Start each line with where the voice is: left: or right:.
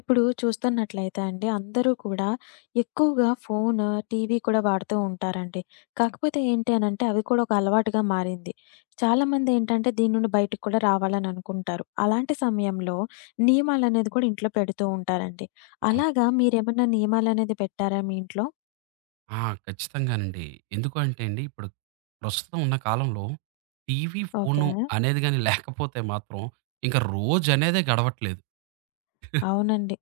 left: ఇప్పుడు చూస్తున్నట్లయితే అండి అందరూ కూడా ఎక్కువగా ఫోన్, టీవీ కూడా వాడుతూ ఉంటారండి. కాకపోతే ఏంటి అనంటే అవి కూడా ఒక అలవాటుగా మారింది. చాలామంది ఏంటంటే దీని నుండి బయటకి కూడా రావాలని అనుకుంటారు. అలాంటి సమయంలో నియమాలనేది కూడా ఇంట్లో పెడుతూ ఉంటారండి.
right: అవును.
left: అలాగా మీరేమన్నా నియమాలనేది పెట్టారా మీ ఇంట్లో?
right: ఆ! ఖచ్చితంగానండి. ఎందుకు అంటే అండి, ఇప్పుడు ప్రస్తుతం ఉన్న కాలంలో టీవీ,
left: ఓకే.
right: ఫోను అనేది గాని లేకపోతే మాత్రం ఇంక రోజనేదే గడవట్లేదు.
left: అవునండి.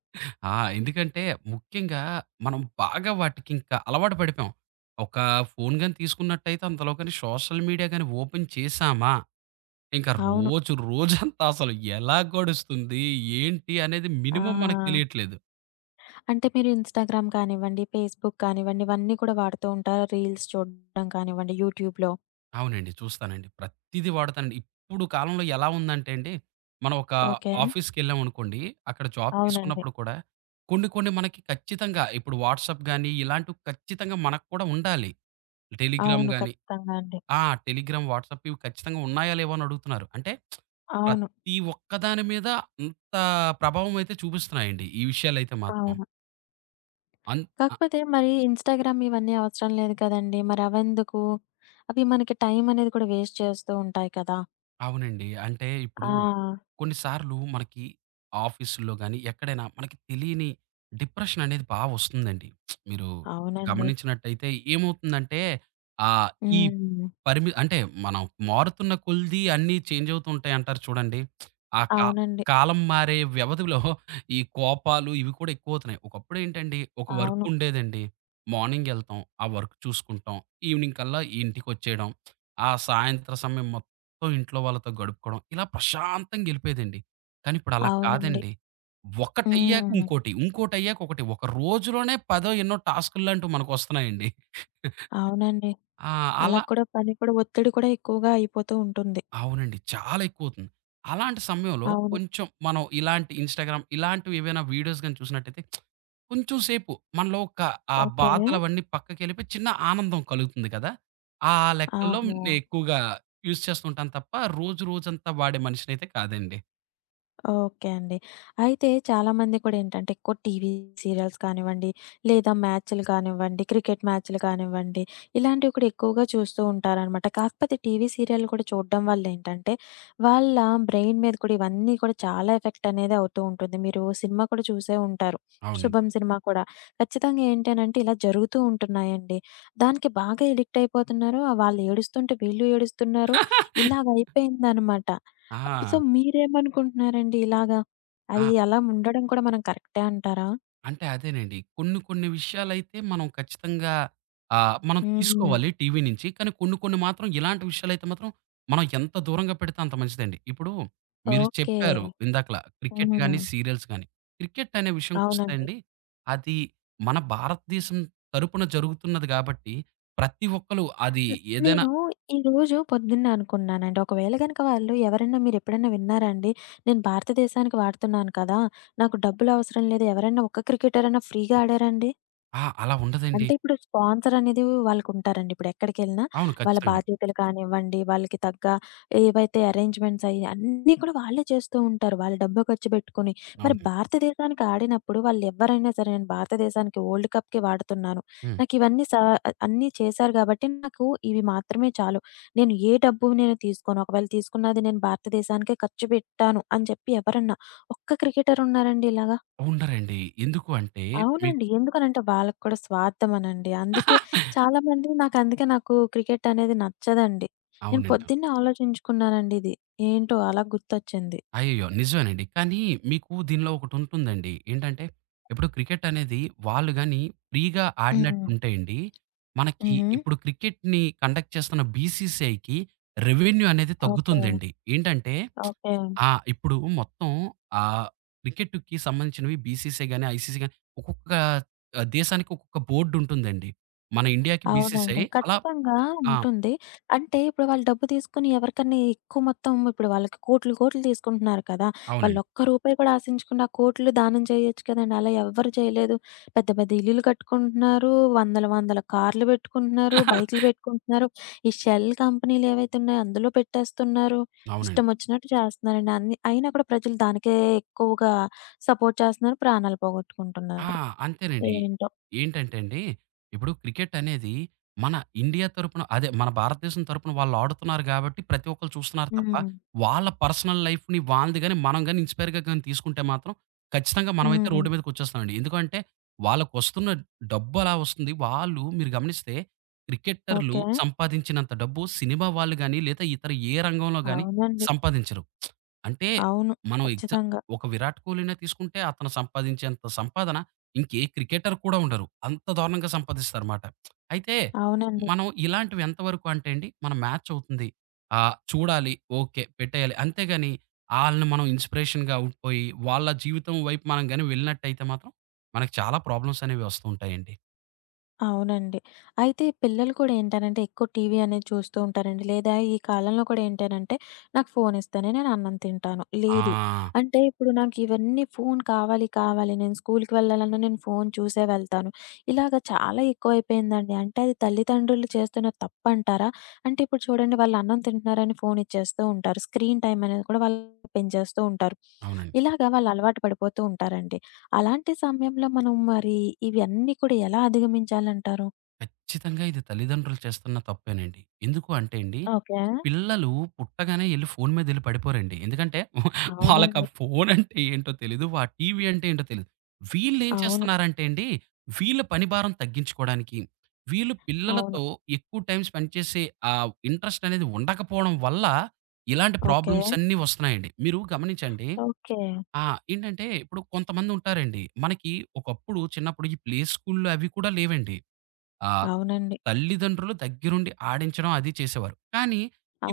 right: ఎందుకంటే ముఖ్యంగా మనం బాగా వాటికింకా అలవాటు పడిపోయాం. ఒక ఫోను గాని తీసుకున్నట్టయితే అందులో గాని సోషల్ మీడియా గాని ఓపెన్ చేశామా, ఇంకా
left: అవును.
right: రోజు రోజంతా అసలు ఎలా గడుస్తుంది, ఏంటి అనేది మినిమమ్ మనకు
left: ఆ!
right: తెలియట్లేదు.
left: అంటే మీరు ఇన్‌స్టాగ్రామ్ కానివ్వండి, ఫేస్‌బుక్ కానివ్వండి ఇవన్నీ కూడా వాడుతూ ఉంటారా? రీల్స్ చూడడం కానివ్వండి యూట్యూబ్‌లో.
right: అవునండి. చూస్తానండి. ప్రతీదీ వాడతానండి. ఇప్పుడు కాలంలో ఎలా ఉందంటే అండి, మనం ఒక
left: ఓకే.
right: ఆఫీస్‌కెళ్ళామనుకోండి, అక్కడ జాబ్
left: అవునండి.
right: తీసుకున్నప్పుడు కూడా కొన్ని కొన్ని మనకి ఖచ్చితంగా ఇప్పుడు వాట్సాప్ గాని, ఇలాంటివి ఖచ్చితంగా మనకు కూడా ఉండాలి. టెలిగ్రామ్
left: అవును.
right: గాని.
left: ఖచ్చితంగా అండి.
right: ఆ! టెలిగ్రామ్, వాట్సాప్ ఇవి ఖచ్చితంగా ఉన్నాయా లేవా అని అడుగుతున్నారు. అంటే
left: అవును.
right: ప్రతి ఒక్క దాని మీద అంత ప్రభావం అయితే చూపిస్తున్నాయండి. ఈ విషయాలైతే మాత్రం.
left: అవును.
right: అన్ ఆ!
left: కాకపోతే మరి ఇన్‌స్టాగ్రామ్ ఇవన్నీ అవసరం లేదు కదండీ! మరి అవెందుకు? అవి మనకి టైం అనేది కూడా వేస్ట్ చేస్తూ ఉంటాయి కదా!
right: అవునండి. అంటే ఇప్పుడు
left: ఆ!
right: కొన్నిసార్లు మనకి ఆఫీసుల్లో గాని, ఎక్కడైనా మనకి తెలియని డిప్రెషన్ అనేది బా వస్తుందండి. మీరు
left: అవునండి.
right: గమనించినట్టయితే ఏమవుతుందంటే, ఆహ్, ఈ
left: హ్మ్.
right: పరిమి అంటే మనం మారుతున్న కొలిది అన్నీ చేంజ్ అవుతూ ఉంటాయి అంటారు చూడండి. ఆ కా
left: అవునండి.
right: కాలం మారే వ్యవధిలో ఈ కోపాలు ఇవి కూడా ఎక్కువవుతున్నాయి. ఒకప్పుడు ఏంటండి ఒక వర్క్
left: అవును.
right: ఉండేదండి. మార్నింగ్ ఎళ్తాం. ఆ వర్క్ చూసుకుంటాం. ఈవినింగ్ కల్లా ఇంటికొచ్చేయడం. ఆ సాయంత్ర సమయం మొత్తం మొత్తం ఇంట్లో వాళ్ళతో గడుపుకోవడం. ఇలా ప్రశాంతంగా ఎళ్ళిపోయేదండి. కానీ ఇప్పుడు అలా
left: అవునండి.
right: కాదండి. ఒకటయ్యాక
left: హ్మ్.
right: ఇంకోటి, ఇంకోటయ్యాక ఒకటి. ఒక రోజులోనే పదో ఎన్నో టాస్కుల్లాంటివి మనకొస్తున్నాయండి.
left: అవునండి.
right: ఆ!
left: అలా
right: అలా
left: కూడా పని కూడా ఒత్తిడి కూడా ఎక్కువగా అయిపోతూ ఉంటుంది.
right: అవునండి. చాలా ఎక్కువవుతుంది. అలాంటి సమయంలో
left: అవును.
right: కొంచెం మనం ఇలాంటి ఇన్‌స్టాగ్రామ్ ఇలాంటివి ఏవైనా వీడియోస్ గాని చూసినట్టయితే కొంచెం సేపు మనలో ఒక ఆ
left: ఓకే.
right: బాధలవన్నీ పక్కకెళ్ళిపోయి చిన్న ఆనందం కలుగుతుంది కదా! ఆ లెక్కల్లో
left: ఆహా!
right: నేను ఎక్కువగా యూజ్ చేస్తూ ఉంటాను తప్ప రోజు రోజంతా వాడే మనిషినైతే కాదండి.
left: ఓకే అండి. అయితే చాలామంది కూడా ఏంటంటే, ఎక్కువ టీవీ సీరియల్స్ కానివ్వండి, లేదా మ్యాచ్‌లు కానివ్వండి, క్రికెట్ మ్యాచ్‌లు కానివ్వండి, ఇలాంటివి కూడా ఎక్కువగా చూస్తూ ఉంటారనమాట. కాకపోతే టీవీ సీరియల్‌లు కూడా చూడడం వల్ల ఏంటంటే, వాళ్ళ బ్రెయిన్ మీద కూడా ఇవన్నీ కూడా చాలా ఎఫెక్ట్ అనేది అవుతూ ఉంటుంది. మీరు సినిమా కూడా చూసే ఉంటారు.
right: అవునండి.
left: 'శుభం' సినిమా కూడా. ఖచ్చితంగా ఏంటనంటే, ఇలా జరుగుతూ ఉంటున్నాయండి. దానికి బాగా ఎడిక్ట్ అయిపోతున్నారు. వాళ్ళు ఏడుస్తుంటే వీళ్ళు ఏడుస్తున్నారు. ఇలాగ అయిపోయిందనమాట. సో,
right: ఆ!
left: మీరేమనుకుంటున్నారండి ఇలాగా?
right: ఆ!
left: అది అలా ఉండడం కూడా మనం కరెక్టే అంటారా?
right: అంటే అదేనండి. కొన్ని కొన్ని విషయాలైతే మనం ఖచ్చితంగా మనం
left: హ్మ్.
right: తీసుకోవాలి టీవీ నుంచి. కానీ కొన్ని కొన్ని మాత్రం ఇలాంటి విషయాలైతే మాత్రం మనం ఎంత దూరంగా పెడితే అంత మంచిదండి. ఇప్పుడు మీరు
left: ఓకే.
right: చెప్పారు ఇందాకల క్రికెట్ గాని,
left: హ్మ్.
right: సీరియల్స్ గాని. క్రికెట్ అనే విషయంకొస్తే
left: అవునండి.
right: అండి, అది మన భారతదేశం తరపున జరుగుతున్నది కాబట్టి ప్రతి ఒక్కళ్ళు అది
left: హ్మ్.
right: ఏదైనా.
left: నేను ఈరోజు పొద్దున్నే అనుకున్నానండి. ఒకవేళ గనక వాళ్ళు ఎవరైనా మీరెప్పుడైనా విన్నారా అండి? నేను భారతదేశానికి వాడుతున్నాను కదా! నాకు డబ్బులవసరం లేదు. ఎవరైనా ఒక్క క్రికెటర్ అన్నా ఫ్రీగా ఆడారా అండి?
right: అలా ఉండదండి.
left: అంటే ఇప్పుడు స్పాన్సర్ అనేది వాళ్ళకుంటారండి. ఇప్పుడెక్కడికెళ్ళినా
right: అవును.
left: వాళ్ళ
right: ఖచ్చితంగా.
left: బాధ్యతలు కానివ్వండి, వాళ్ళకి తగ్గ ఏవైతే అరేంజ్‌మెంట్స్ అయ్యి అన్నీ కూడా వాళ్ళే చేస్తూ ఉంటారు. వాళ్ళు డబ్బు ఖర్చు పెట్టుకొని. మరి
right: అవును.
left: భారతదేశానికి ఆడినప్పుడు వాళ్ళెవ్వరైనా సరే నేను భారతదేశానికి వరల్డ్ కప్‌కి వాడుతున్నాను.
right: హ్మ్.
left: నాకివన్నీ అన్నీ చేశారు కాబట్టి నాకు ఇవి మాత్రమే చాలు. నేను ఏ డబ్బు తీసుకోను. ఒకవేళ తీసుకున్నది నేను భారతదేశానికే ఖర్చు పెట్టాను అని చెప్పి ఎవరన్నా ఒక్క క్రికెటర్ ఉన్నారండి ఇలాగా?
right: ఉండరండి. ఎందుకు అంటే మీకు
left: అవునండి. ఎందుకనంటే వాళ్ళకి కూడా స్వార్థమనండి. అందుకే చాలామంది నాకందుకే నాకు అందుకే నాకు క్రికెట్ అనేది నచ్చదండి. నేను
right: అవునండి.
left: పొద్దున్నే ఆలోచించుకున్నానండి ఇది. ఏంటో అలా గుర్తొచ్చింది.
right: అయ్యయ్యో! నిజమేనండి. కానీ మీకు దీనిలో ఒకటుంటుందండి. ఏంటంటే, ఇప్పుడు క్రికెట్ అనేది వాళ్ళు గాని ఫ్రీగా
left: హ్మ్.
right: ఆడినట్టుంటే అండి, మనకి
left: హుహు.
right: ఇప్పుడు క్రికెట్‌ని కండక్ట్ చేస్తున్న బీసీసీఐకి రెవెన్యూ అనేది
left: ఓకే.
right: తగ్గుతుందండి. ఏంటంటే
left: ఓకే.
right: ఇప్పుడు మొత్తం ఆహ్, క్రికెట్‌కి సంబంధించినవి బీసీసీఐ గాని, ఐసీసీ గాని ఒక్కొక్క దేశానికి ఒక్కొక్క బోర్డుంటుందండి. మన ఇండియాకి
left: అవునండి.
right: బీసీసీఐ అలా.
left: ఖచ్చితంగా
right: ఆ!
left: ఉంటుంది. అంటే ఇప్పుడు వాళ్ళు డబ్బు తీసుకొని ఎవరికన్నా ఎక్కువ మొత్తం ఇప్పుడు వాళ్ళకి కోట్లు, కోట్లు తీసుకుంటున్నారు కదా! వాళ్ళు
right: అవునండి.
left: ఒక్క రూపాయి కూడా ఆశించకుండా కోట్లు దానం చేయొచ్చు కదండీ. అలా ఎవ్వరు చేయలేదు. పెద్ద, పెద్ద ఇల్లులు కట్టుకుంటున్నారు. వందల, వందల కార్లు పెట్టుకుంటున్నారు. బైకులు పెట్టుకుంటున్నారు. ఈ షెల్ కంపెనీలు ఏవైతే ఉన్నాయో అందులో పెట్టేస్తున్నారు.
right: అవునండి.
left: ఇష్టం వచ్చినట్టు చేస్తున్నారండి. అన్ని అయినా కూడా ప్రజలు దానికే ఎక్కువగా సపోర్ట్ చేస్తున్నారు. ప్రాణాలు
right: ఆ!
left: పోగొట్టుకుంటున్నారు.
right: అంతేనండి.
left: ఏంటో!
right: ఏంటంటే అండి, ఇప్పుడు క్రికెట్ అనేది మన ఇండియా తరపున అదే మన భారతదేశం తరపున వాళ్ళు ఆడుతున్నారు గాబట్టి ప్రతి ఒక్కళ్ళు చూస్తున్నారు తప్ప,
left: హ్మ్.
right: వాళ్ళ పర్సనల్ లైఫ్‌ని వాళ్ళది గాని, మనం గాని ఇన్‌స్పైర్‌గా గాని తీసుకుంటే మాత్రం ఖచ్చితంగా మనమైతే
left: హ్మ్.
right: రోడ్డు మీదకొచ్చేస్తామండి. ఎందుకంటే వాళ్ళకొస్తున్న డబ్బు అలా వస్తుంది. వాళ్ళు మీరు గమనిస్తే క్రికెటర్లు
left: ఓకే.
right: సంపాదించినంత డబ్బు సినిమా వాళ్ళు గాని, లేదా ఇతర ఏ రంగంలో గాని
left: అవునండి.
right: సంపాదించరు. అంటే
left: అవును.
right: మనం ఎగ్జా
left: ఖచ్చితంగా.
right: ఒక విరాట్ కోహ్లీనే తీసుకుంటే అతను సంపాదించేంత సంపాదన ఇంకే క్రికెటర్ కూడా ఉండరు. అంత దారుణంగా సంపాదిస్తారమాట. అయితే
left: అవునండి.
right: మనం ఇలాంటివి ఎంతవరకు అంటే అండి, మన మ్యాచ్ అవుతుంది. చూడాలి. ఓకే. పెట్టేయాలి. అంతేగాని ఆళ్ళని మనం ఇన్‌స్పిరేషన్‌గా ఉండిపోయి, వాళ్ళ జీవితం వైపు మనం గాని వెళ్ళినట్టయితే మాత్రం, మనకు చాలా ప్రాబ్లమ్స్ అనేవి వస్తూ ఉంటాయండి.
left: అవునండి. అయితే పిల్లలు కూడా ఏంటనంటే ఎక్కువ టీవీ అనేది చూస్తూ ఉంటారండి. లేదా ఈ కాలంలో కూడా ఏంటనంటే నాకు ఫోన్ ఇస్తేనే నేను అన్నం తింటాను.
right: ఆ!
left: లేదు అంటే ఇప్పుడు నాకు ఇవన్నీ ఫోన్ కావాలి, కావాలి నేను స్కూలుకి వెళ్ళాలన్నా నేను ఫోన్ చూసే వెళ్తాను. ఇలాగ చాలా ఎక్కువైపోయిందండి. అంటే అది తల్లిదండ్రులు చేస్తున్న తప్పంటారా? అంటే ఇప్పుడు చూడండి వాళ్ళు అన్నం తింటున్నారని ఫోన్ ఇచ్చేస్తూ ఉంటారు. స్క్రీన్ టైమ్ అనేది కూడా వాళ్ళు పెంచేస్తూ ఉంటారు.
right: అవునండి.
left: ఇలాగ వాళ్ళు అలవాటు పడిపోతూ ఉంటారండి. అలాంటి సమయంలో మనం మరి ఇవన్నీ కూడా ఎలా అధిగమించాలంటారు?
right: ఖచ్చితంగా ఇది తల్లిదండ్రులు చేస్తున్న తప్పేనండి. ఎందుకు అంటే అండి,
left: ఓకే.
right: పిల్లలు పుట్టగానే ఎళ్లి ఫోను మీదెళ్లి పడిపోరండి. ఎందుకంటే వాళ్ళకా
left: అవునండి.
right: ఫోనంటే ఏంటో తెలీదు. ఆ టీవీ అంటే ఏంటో తెలీదు. వీళ్ళేం
left: అవును.
right: చేస్తున్నారంటే అండి, వీళ్ళ పని భారం తగ్గించుకోడానికి, వీళ్ళు
left: అవును.
right: పిల్లలతో ఎక్కువ టైమ్ స్పెండ్ చేసే ఆ ఇంట్రెస్ట్ అనేది ఉండకపోవడం వల్ల, ఇలాంటి
left: ఓకే.
right: ప్రాబ్లమ్స్ అన్నీ వస్తున్నాయండి. మీరు గమనించండి.
left: ఓకే.
right: ఆ! ఏంటంటే ఇప్పుడు కొంతమందుంటారండి. మనకి ఒకప్పుడు చిన్నప్పుడు ఈ ప్లే స్కూల్‌లు అవి కూడా లేవండి. ఆహ్,
left: అవునండి.
right: తల్లిదండ్రులు దగ్గరుండి ఆడించడం అది చేసేవారు. కానీ,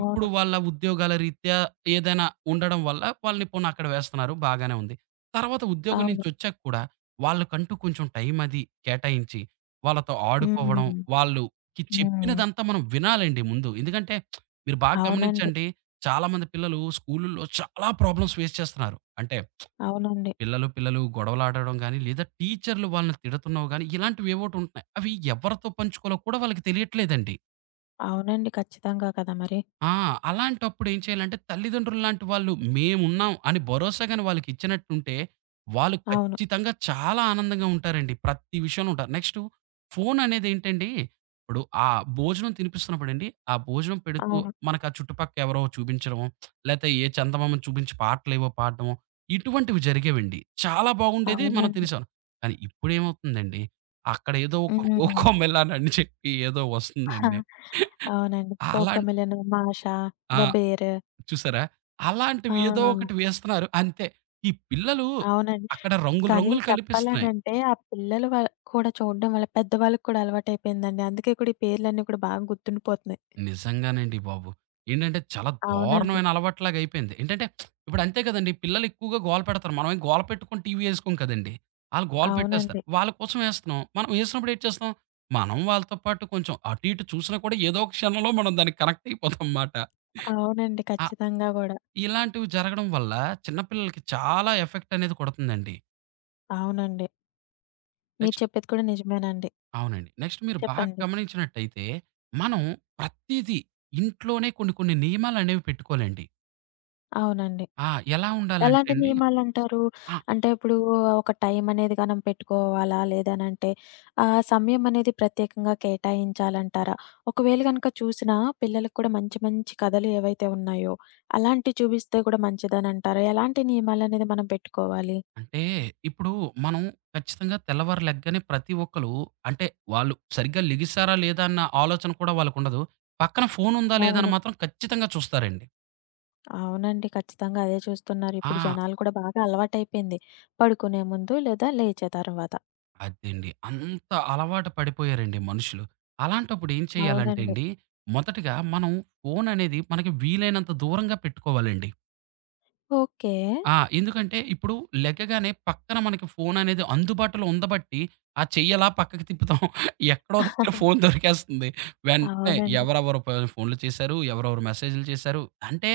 right: ఇప్పుడు వాళ్ళ ఉద్యోగాల రీత్యా ఏదైనా ఉండడం వల్ల వాళ్ళని పోనీ అక్కడ వేస్తున్నారు బాగానే ఉంది. తర్వాత ఉద్యోగం
left: అవును.
right: నుంచొచ్చాక కూడా వాళ్ళకంటూ కొంచెం టైం అది కేటాయించి, వాళ్ళతో ఆడుకోవడం,
left: హ్మ్.
right: వాళ్ళుకి
left: హ్మ్.
right: చెప్పినదంతా మనం వినాలండి ముందు. ఎందుకంటే మీరు బాగా
left: అవునండి.
right: గమనించండి. చాలామంది పిల్లలు స్కూలుల్లో చాలా ప్రాబ్లమ్స్ ఫేస్ చేస్తున్నారు. అంటే
left: అవునండి.
right: పిల్లలు గొడవలాడడం గానీ, లేదా టీచర్‌లు వాళ్ళని తిడుతున్నావు గానీ, ఇలాంటివేవోటి ఉంటున్నాయి. అవి ఎవరితో పంచుకోవాలో కూడా వాళ్ళకి తెలియట్లేదండి.
left: అవునండి. ఖచ్చితంగా కదా మరి!
right: ఆ! అలాంటప్పుడు ఏం చేయాలంటే, తల్లిదండ్రుల్లాంటి వాళ్ళు మేమున్నాం అని భరోసా గాని వాళ్ళకిచ్చినట్టుంటే, వాళ్ళు
left: అవును.
right: ఖచ్చితంగా చాలా ఆనందంగా ఉంటారండి. ప్రతి విషయంలో ఉంటారు. నెక్స్టు ఫోననేదేంటండి, ఇప్పుడు ఆ భోజనం తినిపిస్తున్నప్పుడండి, ఆ భోజనం పెడుతూ
left: అవును.
right: మనకు ఆ చుట్టుపక్క ఎవరో చూపించడమో, లేతే ఏ చందమామను చూపించి పాటలేవో పాడడమో, ఇటువంటివి జరిగేవండి. చాలా బాగుండేది. మనం
left: అవునండి.
right: తినేసేవాళ్ళం. కానీ ఇప్పుడేమవుతుందండి, అక్కడేదో ఒక
left: హ్మ్.
right: కోకొమెలన్ అని చెప్పి ఏదో వస్తుందండి.
left: అవునండి.
right: అలాన్
left: 'కోకమిలను', 'మాష',
right: ఆ!
left: 'ద బేర్'
right: చూసారా?
left: ఆ!
right: అలాంటివి ఏదో ఒకటి వేస్తున్నారు అంతే. ఈ పిల్లలు
left: అవునండి.
right: అక్కడ రంగులు
left: కానీ
right: రంగులు కలిపిస్తున్నాయి.
left: చెప్పాలనంటే, ఆ పిల్లలు వ కూడా చూడడం వల్ల పెద్దవాళ్ళకి కూడా అలవాటయిపోయిందండి. అందుకే కూడా ఈ పేర్లన్నీ కూడా బాగా గుర్తుండిపోతున్నాయి.
right: నిజంగానండి బాబు. ఏంటంటే చాలా
left: అవునండి.
right: దారుణమైన అలవాటులాగా అయిపోయింది. ఏంటంటే ఇప్పుడు అంతే కదండీ! పిల్లలు ఎక్కువగా గోల పెడతారు. మనమేం గోల పెట్టుకొని టీవీ ఎసుకోం కదండీ! ఆళ్ళు గోల పెట్టేస్తారు.
left: అవునండి.
right: వాళ్ళ కోసం ఎస్తున్నాం. మనం ఎసినప్పుడు ఏటి చేస్తాం? మనం వాళ్ళతో పాటు కొంచెం అటు ఇటు చూసినా కూడా ఏదో ఒక క్షణంలో మనం దానికి కనెక్ట్ అయిపోతాం మాట.
left: అవునండి.
right: ఆ!
left: ఖచ్చితంగా గూడా.
right: ఇలాంటివి జరగడం వల్ల చిన్న పిల్లలకి చాలా ఎఫెక్ట్ అనేది కొడుతుందండి.
left: అవునండి. మీరు
right: నెక్స్ట్
left: చెప్పేది కూడా నిజమేనండి.
right: అవునండి. నెక్స్ట్ మీరు బాగా
left: చెప్పండి.
right: గమనించినట్టయితే, మనం ప్రతీదీ ఇంట్లోనే కొన్ని కొన్ని నియమాలనేవి పెట్టుకోవాలండి.
left: అవునండి.
right: ఆ! ఎలా ఉండాలంటే
left: ఎలాంటి
right: అండి,
left: నియమాలంటారు?
right: ఆ!
left: అంటే ఇప్పుడు ఒక టైం అనేది మనం పెట్టుకోవాలా? లేదనంటే ఆ సమయం అనేది ప్రత్యేకంగా కేటాయించాలంటారా? ఒకవేళ గనక చూసినా పిల్లలకి కూడా మంచి మంచి కథలు ఏవైతే ఉన్నాయో అలాంటివి చూపిస్తే కూడా మంచిదనంటారా? ఎలాంటి నియమాలనేది మనం పెట్టుకోవాలి?
right: అంటే ఇప్పుడు మనం ఖచ్చితంగా తెల్లవారు లెగ్గానే ప్రతి ఒక్కళ్ళు అంటే వాళ్ళు సరిగ్గా లెగిసారా లేదా అన్న ఆలోచన కూడా వాళ్ళకుండదు. పక్కన ఫోనుందా లేదా అని
left: అవును.
right: మాత్రం ఖచ్చితంగా చూస్తారండి.
left: అవునండి. ఖచ్చితంగా అదే చూస్తున్నారు. ఇప్పుడు
right: ఆ!
left: జనాలు కూడా బాగా అలవాటైపోయింది. పడుకునే ముందు లేదా లేచే తర్వాత.
right: అదండి. అంత అలవాటు పడిపోయారండి మనుషులు. అలాంటప్పుడు ఏం చేయాలంటే
left: అవునండి.
right: అండి, మొదటగా మనం ఫోననేది మనకి వీలైనంత దూరంగా పెట్టుకోవాలండి.
left: ఓకే.
right: ఎందుకంటే ఇప్పుడు లెగగానే పక్కన మనకి ఫోననేది అందుబాటులో ఉండబట్టి, ఆ చెయ్యి అలా పక్కకి తిప్పుతాం. ఎక్కడో దగ్గర ఫోను దొరికేస్తుంది. వెంటనే
left: అవునండి.
right: ఎవరెవరు ప ఫోన్‌లు చేశారు, ఎవరెవరు మెసేజ్‌లు చేశారు. అంటే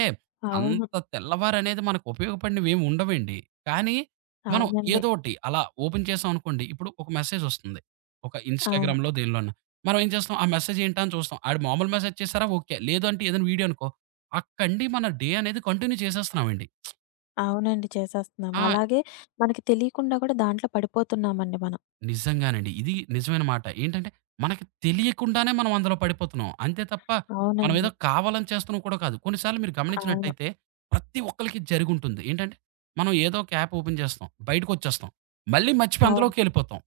left: అవును.
right: అంత తెల్లవారనేది మనకు ఉపయోగపడినవేమి ఉండవండి. కానీ మనం
left: అవునండి.
right: ఏదోటి అలా ఓపెన్ చేసాం అనుకోండి, ఇప్పుడు ఒక మెసేజొస్తుంది. ఒక
left: అవును.
right: ఇన్‌స్టాగ్రామ్‌లో దేనిలోనో. మనం ఏం చేస్తాం, ఆ మెసేజ్ ఏంటా అని చూస్తాం. ఆడు మామూలు మెసేజ్ చేశారా ఓకే. లేదు అంటే ఏదైనా వీడియో అనుకో, అక్కడి నుండి మన డే అనేది కంటిన్యూ చేసేస్తున్నామండి.
left: అవునండి. చేసేస్తున్నాం.
right: ఆ!
left: అలాగే మనకి తెలియకుండా కూడా దాంట్లో పడిపోతున్నామండి మనం.
right: నిజంగానండి. ఇది నిజమైన మాట. ఏంటంటే, మనకి తెలియకుండానే మనం అందులో పడిపోతున్నాం. అంతే తప్ప, మనం ఏదో
left: అవునండి.
right: కావాలని చేస్తున్నాం కూడా కాదు. కొన్ని సార్లు మీరు
left: అవును.
right: గమనించినట్టయితే, ప్రతి ఒక్కళ్ళకి జరిగుంటుంది. ఏంటంటే, మనం ఏదో ఒక యాప్ ఓపెన్ చేస్తాం. బయటకొచ్చేస్తాం. మళ్ళీ మర్చిపోయి
left: అవును.
right: అందులోకెళ్ళిపోతాం.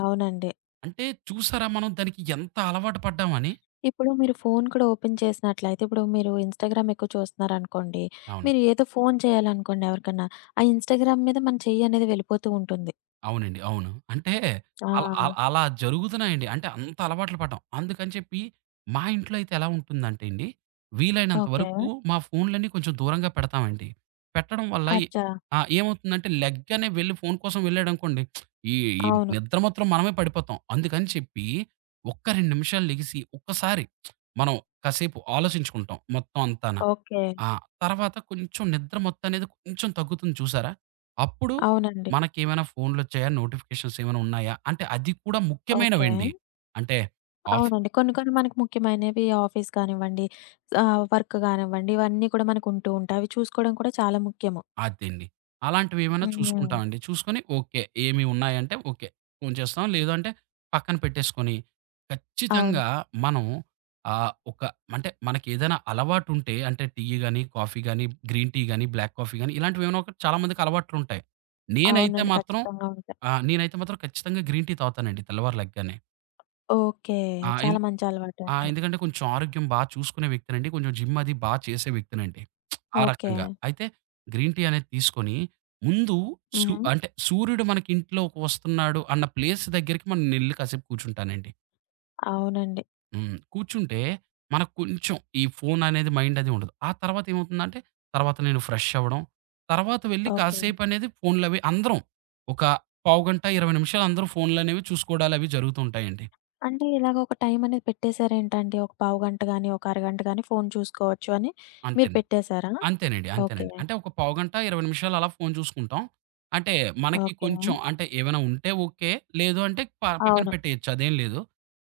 left: అవునండి.
right: అంటే చూసారా మనం దానికి ఎంత అలవాటు పడ్డామని?
left: ఇప్పుడు మీరు ఫోను కూడా ఓపెన్ చేసినట్లయితే, ఇప్పుడు మీరు ఇన్‌స్టాగ్రామ్ ఎక్కువ చూస్తున్నారనుకోండి,
right: అవును.
left: మీరు ఏదో ఫోను చేయాలనుకోండి ఎవరికన్నా, ఆ ఇన్‌స్టాగ్రామ్ మీద మన చెయ్యి అనేది వెళ్ళిపోతూ ఉంటుంది.
right: అవునండి. అవును. అంటే
left: ఆ!
right: అలా అలా అలా జరుగుతున్నాయండి. అంటే అంత అలవాట్లు పడ్డాం. అందుకని చెప్పి మా ఇంట్లో అయితే ఎలా ఉంటుందంటే అండి, వీలైనంత
left: ఓకే.
right: వరకు మా ఫోన్‌లన్నీ కొంచెం దూరంగా పెడతామండి. పెట్టడం వల్ల ఎ
left: అచ్చా!
right: ఆ! ఏమవుతుందంటే లెగ్గానే వెళ్లి ఫోన్ కోసం వెళ్ళాడనుకోండి, ఈ ఈ
left: అవును.
right: నిద్ర మాత్రం మనమే పడిపోతాం. అందుకని చెప్పి ఒక్క 2 నిమిషాలు లెగిసి ఒక్కసారి మనం కాసేపు ఆలోచించుకుంటాం మొత్తం అంతాన.
left: ఓకే.
right: ఆ! తర్వాత కొంచెం నిద్ర మొత్తమనేది కొంచెం తగ్గుతుంది చూసారా? అప్పుడు
left: అవునండి.
right: మనకేమైనా ఫోన్‌లొచ్చాయా? నోటిఫికేషన్స్ ఏమైనా ఉన్నాయా? అంటే అది కూడా
left: ఓకే.
right: ముఖ్యమైనవండి. అంటే ఆఫ్
left: అవునండి. కొన్ని కొన్ని మనకు ముఖ్యమైనవి ఆఫీస్ కానివ్వండి, ఆహ్, వర్క్ గానివ్వండి, ఇవన్నీ కూడా మనకు ఉంటూ ఉంటాయి. అవి చూసుకోవడం కూడా చాలా ముఖ్యము.
right: అదండి. అలాంటివేమైనా
left: హ్మ్.
right: చూసుకుంటామండి. చూసుకొని ఓకే. ఏమి ఉన్నాయంటే ఓకే. ఫోన్ చేస్తాం. లేదు అంటే పక్కన పెట్టేసుకొని
left: అవును.
right: ఖచ్చితంగా మనం ఆహ్, ఒక అంటే మనకేదైనా అలవాటుంటే అంటే టీ గాని, కాఫీ గాని, గ్రీన్ టీ గాని, బ్లాక్ కాఫీ గాని ఇలాంటివేమైనా ఒకటి చాలా మందికి అలవాట్లుంటాయి. నేనైతే
left: అవునండి.
right: మాత్రం
left: ఖచ్చితంగా ఉంటాయి.
right: ఆ! నేనైతే మాత్రం ఖచ్చితంగా గ్రీన్ టీ తాగుతానండి తెల్లవారు లెగ్గానే.
left: ఓకే.
right: ఆహ్, ఎన్
left: చాలా మంచి అలవాటండి.
right: ఎందుకంటే కొంచెం ఆరోగ్యం బా చూసుకునే వ్యక్తినండి. కొంచెం జిమ్ అది బా చేసే వ్యక్తినండి. ఆ
left: ఓకే.
right: రకంగా. అయితే గ్రీన్ టీ అనేది తీసుకొని ముందు
left: హుహు.
right: అంటే సూర్యుడు మనకి ఇంట్లోకి వస్తున్నాడు అన్న ప్లేస్ దగ్గరికి మనం ఎళ్లి కాసేపు కూర్చుంటానండి.
left: అవునండి.
right: హ్మ్. కూర్చుంటే మనకు కొంచెం ఈ ఫోన్ అనేది మైండ్ అది ఉండదు. ఆ తర్వాత ఏమవుతుందంటే తర్వాత నేను ఫ్రెష్ అవ్వడం, తర్వాత వెళ్లి
left: ఓకే.
right: కాసేపనేది ఫోన్‌లవి అందరం ఒక పావుగంట, 20 నిమిషాలు అందరూ ఫోన్‌లనేవి చూసుకోవడాలవి జరుగుతూ ఉంటాయండి.
left: అంటే ఇలాగ ఒక టైం అనేది పెట్టేసారేంటండి? ఒక పావుగంట గాని, ఒక అరగంట గాని ఫోను చూసుకోవచ్చు అని
right: అంతే.
left: మీరు పెట్టేసారా?
right: అంతేనండి.
left: ఓకే.
right: అంతేనండి. అంటే ఒక పావుగంట, 20 నిమిషాలు అలా ఫోను చూసుకుంటాం. అంటే మనకి
left: ఓకే.
right: కొంచెం అంటే ఏమైనా ఉంటే ఓకే. లేదు అంటే పక్కన
left: అవును.
right: పెట్టేయొచ్చు అదేం లేదు.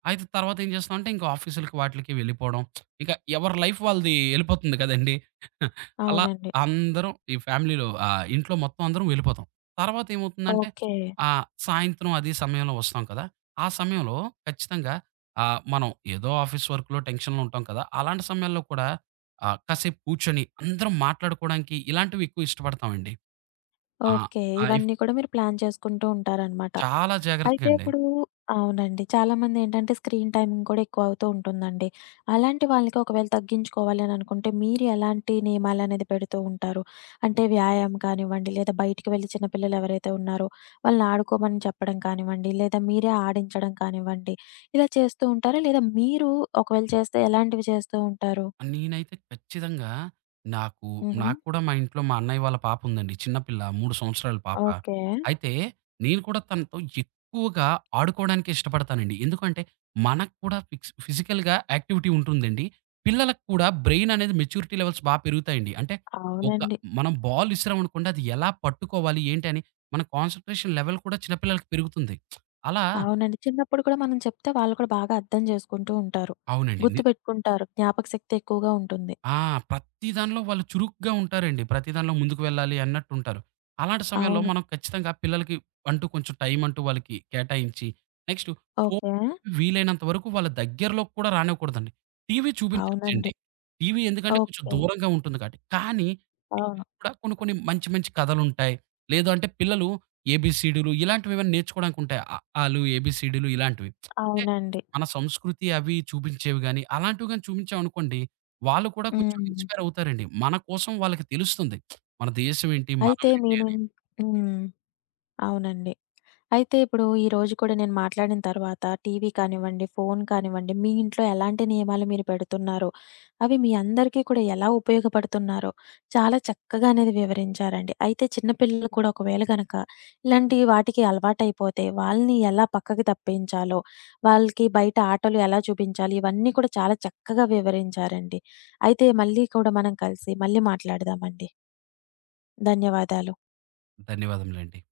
right: అయితే తర్వాత ఏం చేస్తామంటే ఇంకా ఆఫీసులకి వాటిలకి వెళ్ళిపోవడం. ఇక ఎవరి లైఫ్ వాళ్ళది వెళ్ళిపోతుంది కదండీ! అలా
left: అవునండి.
right: అందరం ఈ ఫ్యామిలీలో ఇంట్లో మొత్తం అందరం వెళ్ళిపోతాం. తర్వాత ఏమవుతుందంటే
left: ఓకే.
right: సాయంత్రం అది సమయంలో వస్తాం కదా! ఆ సమయంలో ఖచ్చితంగా మనం ఏదో ఆఫీస్ వర్క్‌లో టెన్షన్‌లో ఉంటాం కదా! అలాంటి సమయాల్లో కూడా కాసేపు కూర్చొని అందరం మాట్లాడుకోవడానికి ఇలాంటివి ఎక్కువ ఇష్టపడతామండి. ఆ!
left: ఓకే.
right: అయి
left: ఇవన్నీ కూడా మీరు ప్లాన్ చేసుకుంటూ ఉంటారనమాట.
right: చాలా
left: అయితే
right: జాగ్రత్తగండి.
left: ఇప్పుడు అవునండి. చాలామంది ఏంటంటే స్క్రీన్ టైమింగ్ కూడా ఎక్కువ అవుతూ ఉంటుందండి. అలాంటి వాళ్ళకి ఒకవేళ తగ్గించుకోవాలి అని అనుకుంటే మీరు ఎలాంటి నియమాలనేది పెడుతూ ఉంటారు? అంటే వ్యాయామం కానివ్వండి, లేదా బయటికి వెళ్ళి చిన్న పిల్లలు ఎవరైతే ఉన్నారో వాళ్ళని ఆడుకోమని చెప్పడం కానివ్వండి, లేదా మీరే ఆడించడం కానివ్వండి, ఇలా చేస్తూ ఉంటారా? లేదా మీరు ఒకవేళ చేస్తే ఎలాంటివి చేస్తూ ఉంటారు?
right: నేనైతే ఖచ్చితంగా నాకు
left: హుహు.
right: నాకు కూడా మా ఇంట్లో మా అన్నయ్య వాళ్ళ పాప ఉందండి. చిన్న పిల్ల 3 సంవత్సరాల పాప.
left: ఓకే.
right: అయితే నేను కూడా తనతో ఎక్కువగా ఆడుకోవడానికే ఇష్టపడతానండి. ఎందుకంటే మనకు కూడా ఫిక్స్ ఫిజికల్‌గా యాక్టివిటీ ఉంటుందండి. పిల్లలకు కూడా బ్రెయిన్ అనేది మెచ్యూరిటీ లెవెల్స్ బా పెరుగుతాయండి. అంటే ఒక
left: అవునండి.
right: మనం బాల్ విసిరామనుకోండి అది ఎలా పట్టుకోవాలి ఏంటి అని మన కాన్సంట్రేషన్ లెవెల్ కూడా చిన్న పిల్లలకి పెరుగుతుంది. అలా
left: అవునండి. చిన్నప్పుడు కూడా మనం చెప్తే వాళ్ళు కూడా బాగా అర్థం చేసుకుంటూ ఉంటారు.
right: అవునండి. ని
left: గుర్తుపెట్టుకుంటారు. జ్ఞాపక శక్తి ఎక్కువగా ఉంటుంది.
right: ఆ! ప్రతి దానిలో వాళ్ళు చురుగ్గా ఉంటారండి. ప్రతి దానిలో ముందుకు వెళ్ళాలి అన్నట్టుంటారు. అలాంటి సమయంలో
left: అవును.
right: మనం ఖచ్చితంగా పిల్లలకి అంటూ కొంచెం టైం అంటూ వాళ్ళకి కేటాయించి, నెక్స్ట్ ఫోను
left: ఓకే.
right: వీలైనంత వరకు వాళ్ళ దగ్గరలోకి కూడా రానివ్వకూడదండి. టీవీ
left: అవునండి.
right: చూపించొచ్చండి. టీవీ ఎందుకంటే కొంచెం
left: ఓకే.
right: దూరంగా ఉంటుంది కాబట్టి. కానీ టీవీ
left: అవును.
right: కూడా కొన్ని కొన్ని మంచి మంచి కథలుంటాయి. లేదు అంటే పిల్లలు ఏబీసీడీలు ఇలాంటివేమైనా నేర్చుకోవడానికుంటాయి. అ, ఆ లు, ఏబీసీడీలు ఇలాంటివి. అంటే
left: అవునండి.
right: మన సంస్కృతి అవి చూపించేవి గాని అలాంటివి గాని చూపించామనుకోండి వాళ్ళు కూడా కొంచెం
left: హ్మ్.
right: ఇన్‌స్పైర్ అవుతారండి. మన కోసం వాళ్ళకి తెలుస్తుంది. మన దేశం ఏంటి,
left: అయితే మీ
right: మనమేంటి అని.
left: నుం హ్మ్. అవునండి. అయితే ఇప్పుడు ఈ రోజు కూడా నేను మాట్లాడిన తర్వాత టీవీ కానివ్వండి, ఫోను కానివ్వండి, మీ ఇంట్లో ఎలాంటి నియమాలు మీరు పెడుతున్నారో, అవి మీ అందరికీ కూడా ఎలా ఉపయోగపడుతున్నారో చాలా చక్కగా అనేది వివరించారండి. అయితే చిన్న పిల్లలు కూడా ఒకవేళ గనక ఇలాంటి వాటికి అలవాటైపోతే వాళ్ళని ఎలా పక్కకి తప్పించాలో, వాళ్ళకి బయట ఆటలు ఎలా చూపించాలి, ఇవన్నీ కూడా చాలా చక్కగా వివరించారండి. అయితే మళ్ళీ కూడా మనం కలిసి మళ్ళీ మాట్లాడదామండి. ధన్యవాదాలు.
right: ధన్యవాదములండి.